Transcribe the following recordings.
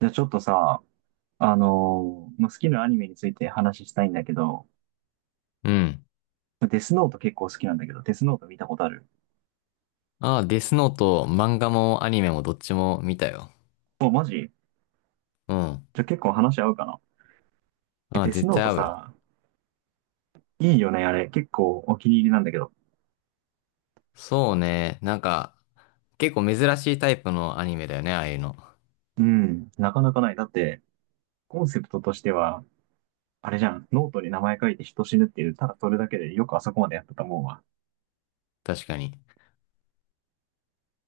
じゃあちょっとさ、まあ、好きなアニメについて話したいんだけど、うん。デスノート結構好きなんだけど、デスノート見たことある？ああ、デスノート、漫画もアニメもどっちも見たよ。お、マジじうん。ゃあ結構話合うかな？ああ、デス絶ノー対ト合うよ。さ、いいよね、あれ。結構お気に入りなんだけど。そうね。結構珍しいタイプのアニメだよね、ああいうの。うん、なかなかない。だって、コンセプトとしては、あれじゃん、ノートに名前書いて人死ぬっていう、ただそれだけでよくあそこまでやったたもんわ。確かに。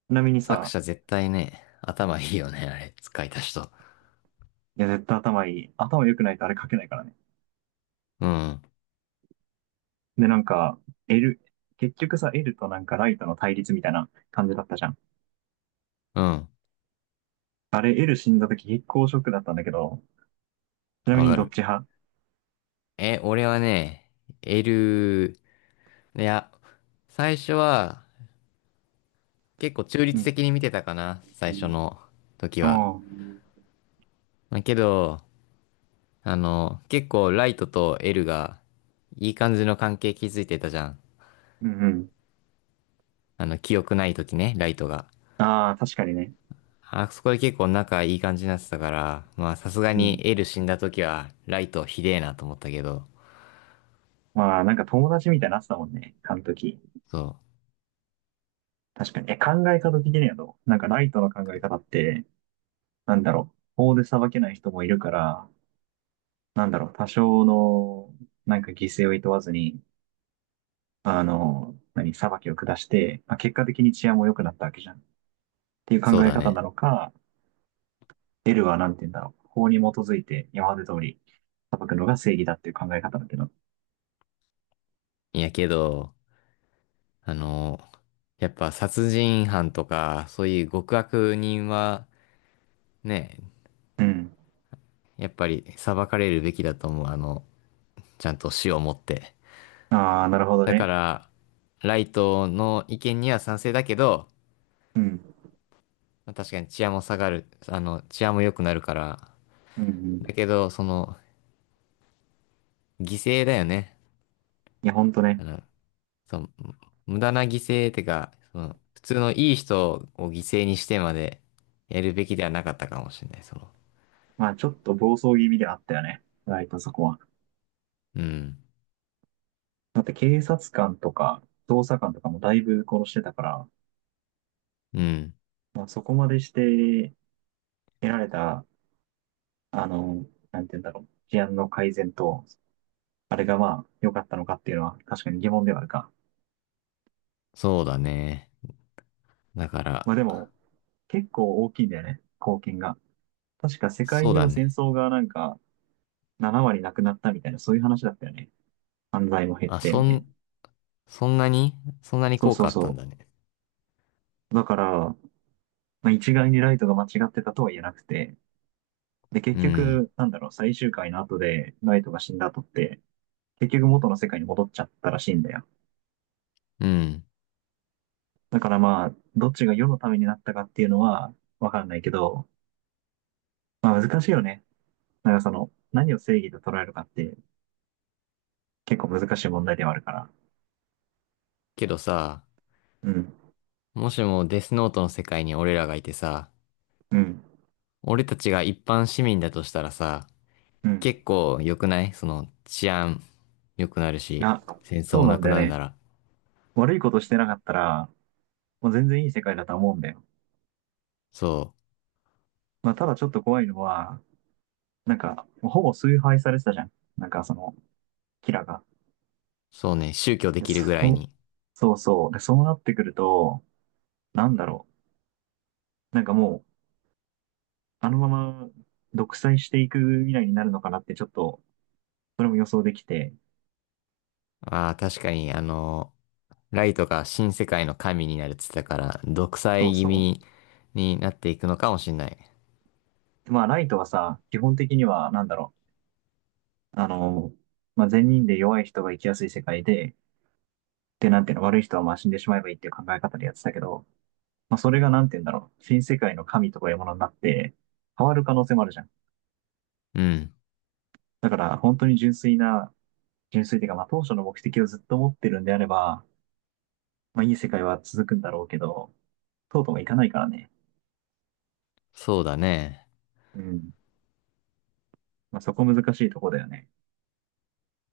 ちなみに作さ、者絶対ね、頭いいよね、あれ、使いた人。いや、絶対頭いい。頭良くないとあれ書けないからね。うん。で、なんか、L、結局さ、L となんかライトの対立みたいな感じだったじゃん。うん。あれ、L 死んだ時結構ショックだったんだけど、ちなわみにかどっる。ち派？俺はね、エル、いや、最初は結構中う立ん。的に見てたかな、最初の時あは。あ、うんまあけど、結構ライトとエルがいい感じの関係築いてたじゃん。うん。記憶ない時ね、ライトが。ああ、確かにね。あそこで結構仲いい感じになってたから、まあさすがうにん。エル死んだ時はライトひでえなと思ったけど、まあ、なんか友達みたいになってたもんね、あの時。そう、確かに。考え方的にはどうなんかライトの考え方って、なんだろう。法で裁けない人もいるから、なんだろう、多少の、なんか犠牲をいとわずに、あの、何、裁きを下して、まあ、結果的に治安も良くなったわけじゃん。っていう考そうえだ方なね。のか、L はなんて言うんだろう。法に基づいて今まで通り裁くのが正義だっていう考え方だけど。いやけど、あの、やっぱ殺人犯とか、そういう極悪人はね、うん。やっぱり裁かれるべきだと思う。ちゃんと死をもって。ああ、なるほどだかね。ら、ライトの意見には賛成だけど、うん。まあ確かに治安も下がる、治安も良くなるから。うん、うん。だけど、犠牲だよね。いや、ほんとね。あの、その、無駄な犠牲ってか、普通のいい人を犠牲にしてまでやるべきではなかったかもしれない。まあ、ちょっと暴走気味ではあったよね。ライトそこは。うん。だって警察官とか、捜査官とかもだいぶ殺してたから、うん。まあ、そこまでして得られた、あの、なんて言うんだろう。治安の改善と、あれがまあ、良かったのかっていうのは確かに疑問ではあるか。そうだね。だから、まあでも、結構大きいんだよね。貢献が。確か世界そう中だの戦ね。争がなんか7割なくなったみたいな、そういう話だったよね。犯罪も減っあ、て、そみたいな。ん、そんなにそんなにそう効そ果うあったんそだね。う。だから、まあ、一概にライトが間違ってたとは言えなくて、で、結うん。局、なんだろう、最終回の後でライトが死んだ後って、結局元の世界に戻っちゃったらしいんだよ。うん。だからまあ、どっちが世のためになったかっていうのはわかんないけど、まあ難しいよね。なんかその、何を正義と捉えるかって結構難しい問題ではあるから。けどさ、うん、もしもデスノートの世界に俺らがいてさ、うん、俺たちが一般市民だとしたらさ、うん。結構良くないその治安良くなるし、あ、戦争そうもななんくだよなるなね。ら。悪いことしてなかったら、もう全然いい世界だと思うんだよ。そまあ、ただちょっと怖いのは、なんか、ほぼ崇拝されてたじゃん。なんかその、キラが。う、そうね、宗教でで、きるぐらいそう、に。そうそう。で、そうなってくると、なんだろう。なんかもう、あのまま独裁していく未来になるのかなってちょっと、それも予想できて、ああ、確かに、ライトが新世界の神になるって言ってたから、独そう裁気そ味う。になっていくのかもしんない。でまあ、ライトはさ、基本的には、なんだろう。あの、まあ、善人で弱い人が生きやすい世界で、で、なんていうの、悪い人はまあ死んでしまえばいいっていう考え方でやってたけど、まあ、それがなんて言うんだろう。新世界の神とかいうものになって、変わる可能性もあるじゃん。うん、だから、本当に純粋な、純粋というか、まあ、当初の目的をずっと持ってるんであれば、まあ、いい世界は続くんだろうけど、とうとういかないからね。そうだね。うん。まあ、そこ難しいとこだよね。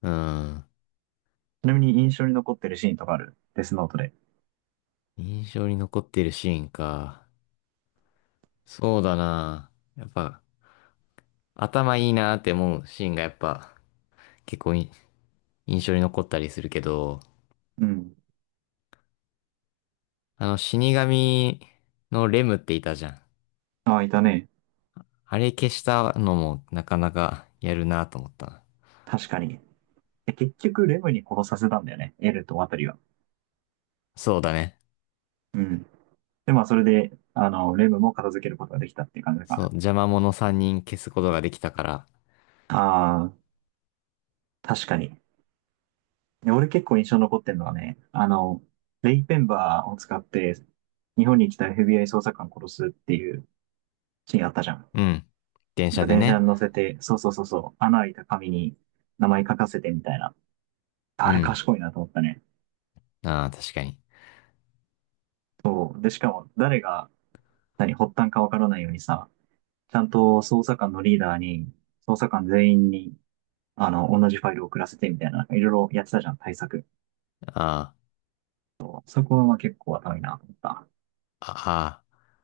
うん。ちなみに印象に残ってるシーンとかある？デスノートで。印象に残ってるシーンか。そうだな。やっぱ、頭いいなって思うシーンがやっぱ、結構い印象に残ったりするけど、うん。死神のレムっていたじゃん。ああ、いたね。あれ消したのもなかなかやるなと思ったな。確かに。で結局、レムに殺させたんだよね。エルとワタリは。そうだね。うん。で、まあ、それで、あの、レムも片付けることができたっていう感じかそう、な。邪魔者3人消すことができたから。ああ、確かに。俺結構印象に残ってるのはね、あの、レイペンバーを使って日本に来た FBI 捜査官殺すっていうシーンあったじゃん。うん。電なん車かで電車ね。に乗せて、そうそうそうそう、穴開いた紙に名前書かせてみたいな。あうれん。賢いなと思ったね。ああ、確かに。そう。で、しかも誰が何発端かわからないようにさ、ちゃんと捜査官のリーダーに、捜査官全員に、あの、同じファイルを送らせてみたいな、いろいろやってたじゃん、対策。あそこは結構頭いいなと思った。あ、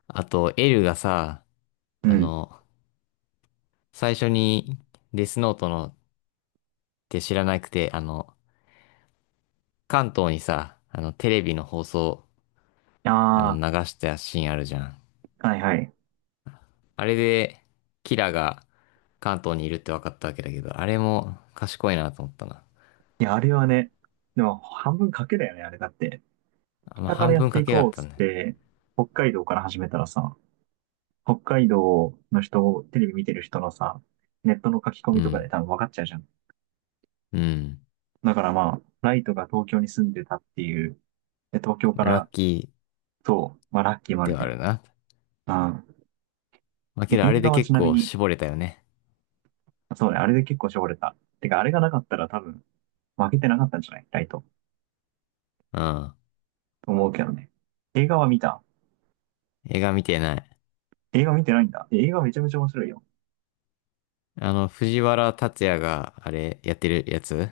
ああ。あと、エルがさ、うあん。の、最初にデスノートのって知らなくて、関東にさ、テレビの放送、あ流したシーンあるじゃん。あ、はいはい。あれで、キラが関東にいるって分かったわけだけど、あれも賢いなと思ったな。いや、あれはね、でも半分賭けだよね、あれだって。あまあ、北か半らやっ分て賭いけだこっうったつっね。て、北海道から始めたらさ、北海道の人を、テレビ見てる人のさ、ネットの書き込うみとかでん。多分分かっちゃうじゃん。うん。だからまあ、ライトが東京に住んでたっていう、で東京かラらッキと、まあラッキーもーあでるはけあど。るな。うん。まあ、けどあ映れで画はち結なみ構に、絞れたよね。そうね、あれで結構絞れた。てか、あれがなかったら多分、負けてなかったんじゃないライト。うん。と思うけどね。映画は見た？映画見てない。映画見てないんだ。映画めちゃめちゃ面白いよ。藤原竜也があれやってるやつ。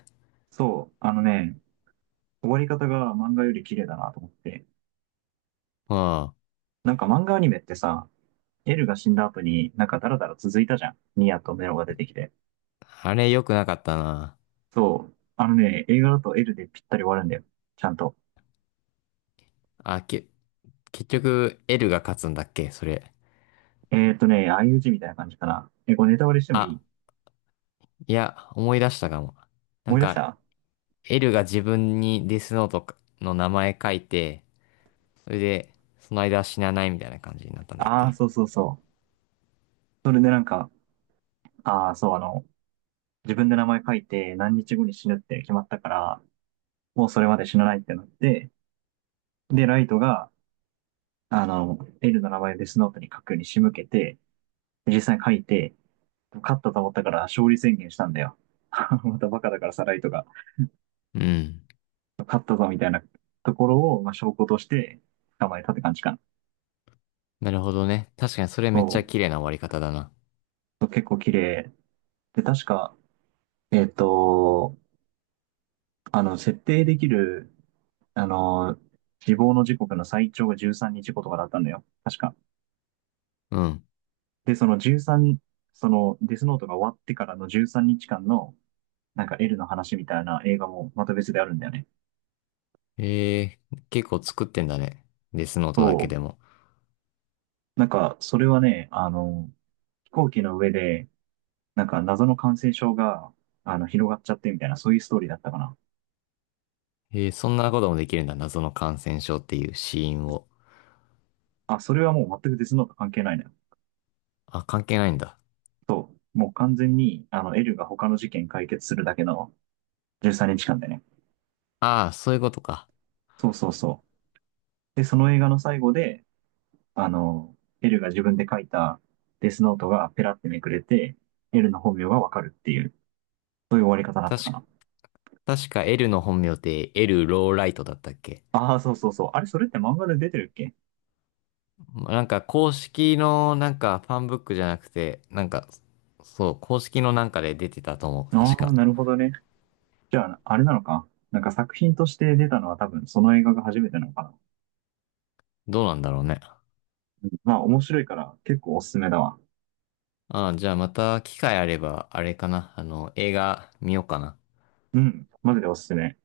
そう、あのね、終わり方が漫画より綺麗だなと思って。うん。なんか漫画アニメってさ、エルが死んだ後になんかダラダラ続いたじゃん。ニアとメロが出てきて。あれ良くなかったな。そう。あのね、映画だとエルでぴったり終わるんだよ。ちゃんと。あ、け、結局、L が勝つんだっけそれ？ね、相打ちみたいな感じかな。これネタバレしてもいあ、い？いや、思い出したかも。な思んい出しか、た？ L が自分にデスノートの名前書いて、それで、その間は死なないみたいな感じになったんだっああー、け？そうそうそう。それでなんか、ああ、そう、あの、自分で名前書いて何日後に死ぬって決まったから、もうそれまで死なないってなって、で、ライトが、あの、エルの名前をデスノートに書くように仕向けて、実際に書いて、勝ったと思ったから勝利宣言したんだよ。またバカだからさらいとか、うん。勝ったぞみたいなところを、まあ、証拠として捕まえたって感じかな。なるほどね。確かにそれめそっちゃ綺麗な終わり方だな。う。結構綺麗。で、確か、えっ、と、あの、設定できる、あの、死亡の時刻の最長が13日後とかだったんだよ。確か。うん。で、その13、そのデスノートが終わってからの13日間の、なんか L の話みたいな映画もまた別であるんだよね。ええー結構作ってんだね。デスノートだそけう。でも。なんか、それはね、あの、飛行機の上で、なんか謎の感染症が、あの、広がっちゃってみたいな、そういうストーリーだったかな。えー、そんなこともできるんだ。謎の感染症っていう死因を。あ、それはもう全くデスノート関係ないのよ。あ、関係ないんだ。そう。もう完全に、あの、エルが他の事件解決するだけの13日間でね。ああ、そういうことか。そうそうそう。で、その映画の最後で、あの、エルが自分で書いたデスノートがペラってめくれて、エルの本名がわかるっていう、そういう終わり方だった確かな。か、確か L の本名って L ローライトだったっけ？ああ、そうそうそう。あれ、それって漫画で出てるっけ？なんか公式のなんかファンブックじゃなくて、なんか、そう、公式のなんかで出てたと思う、確ああか。ー、なるほどね。じゃあ、あれなのか。なんか作品として出たのは多分その映画が初めてなのかな。どうなんだろうね。まあ面白いから結構おすすめだわ。ああ、じゃあまた機会あれば、あれかな。映画見ようかな。うん、マジでおすすめ。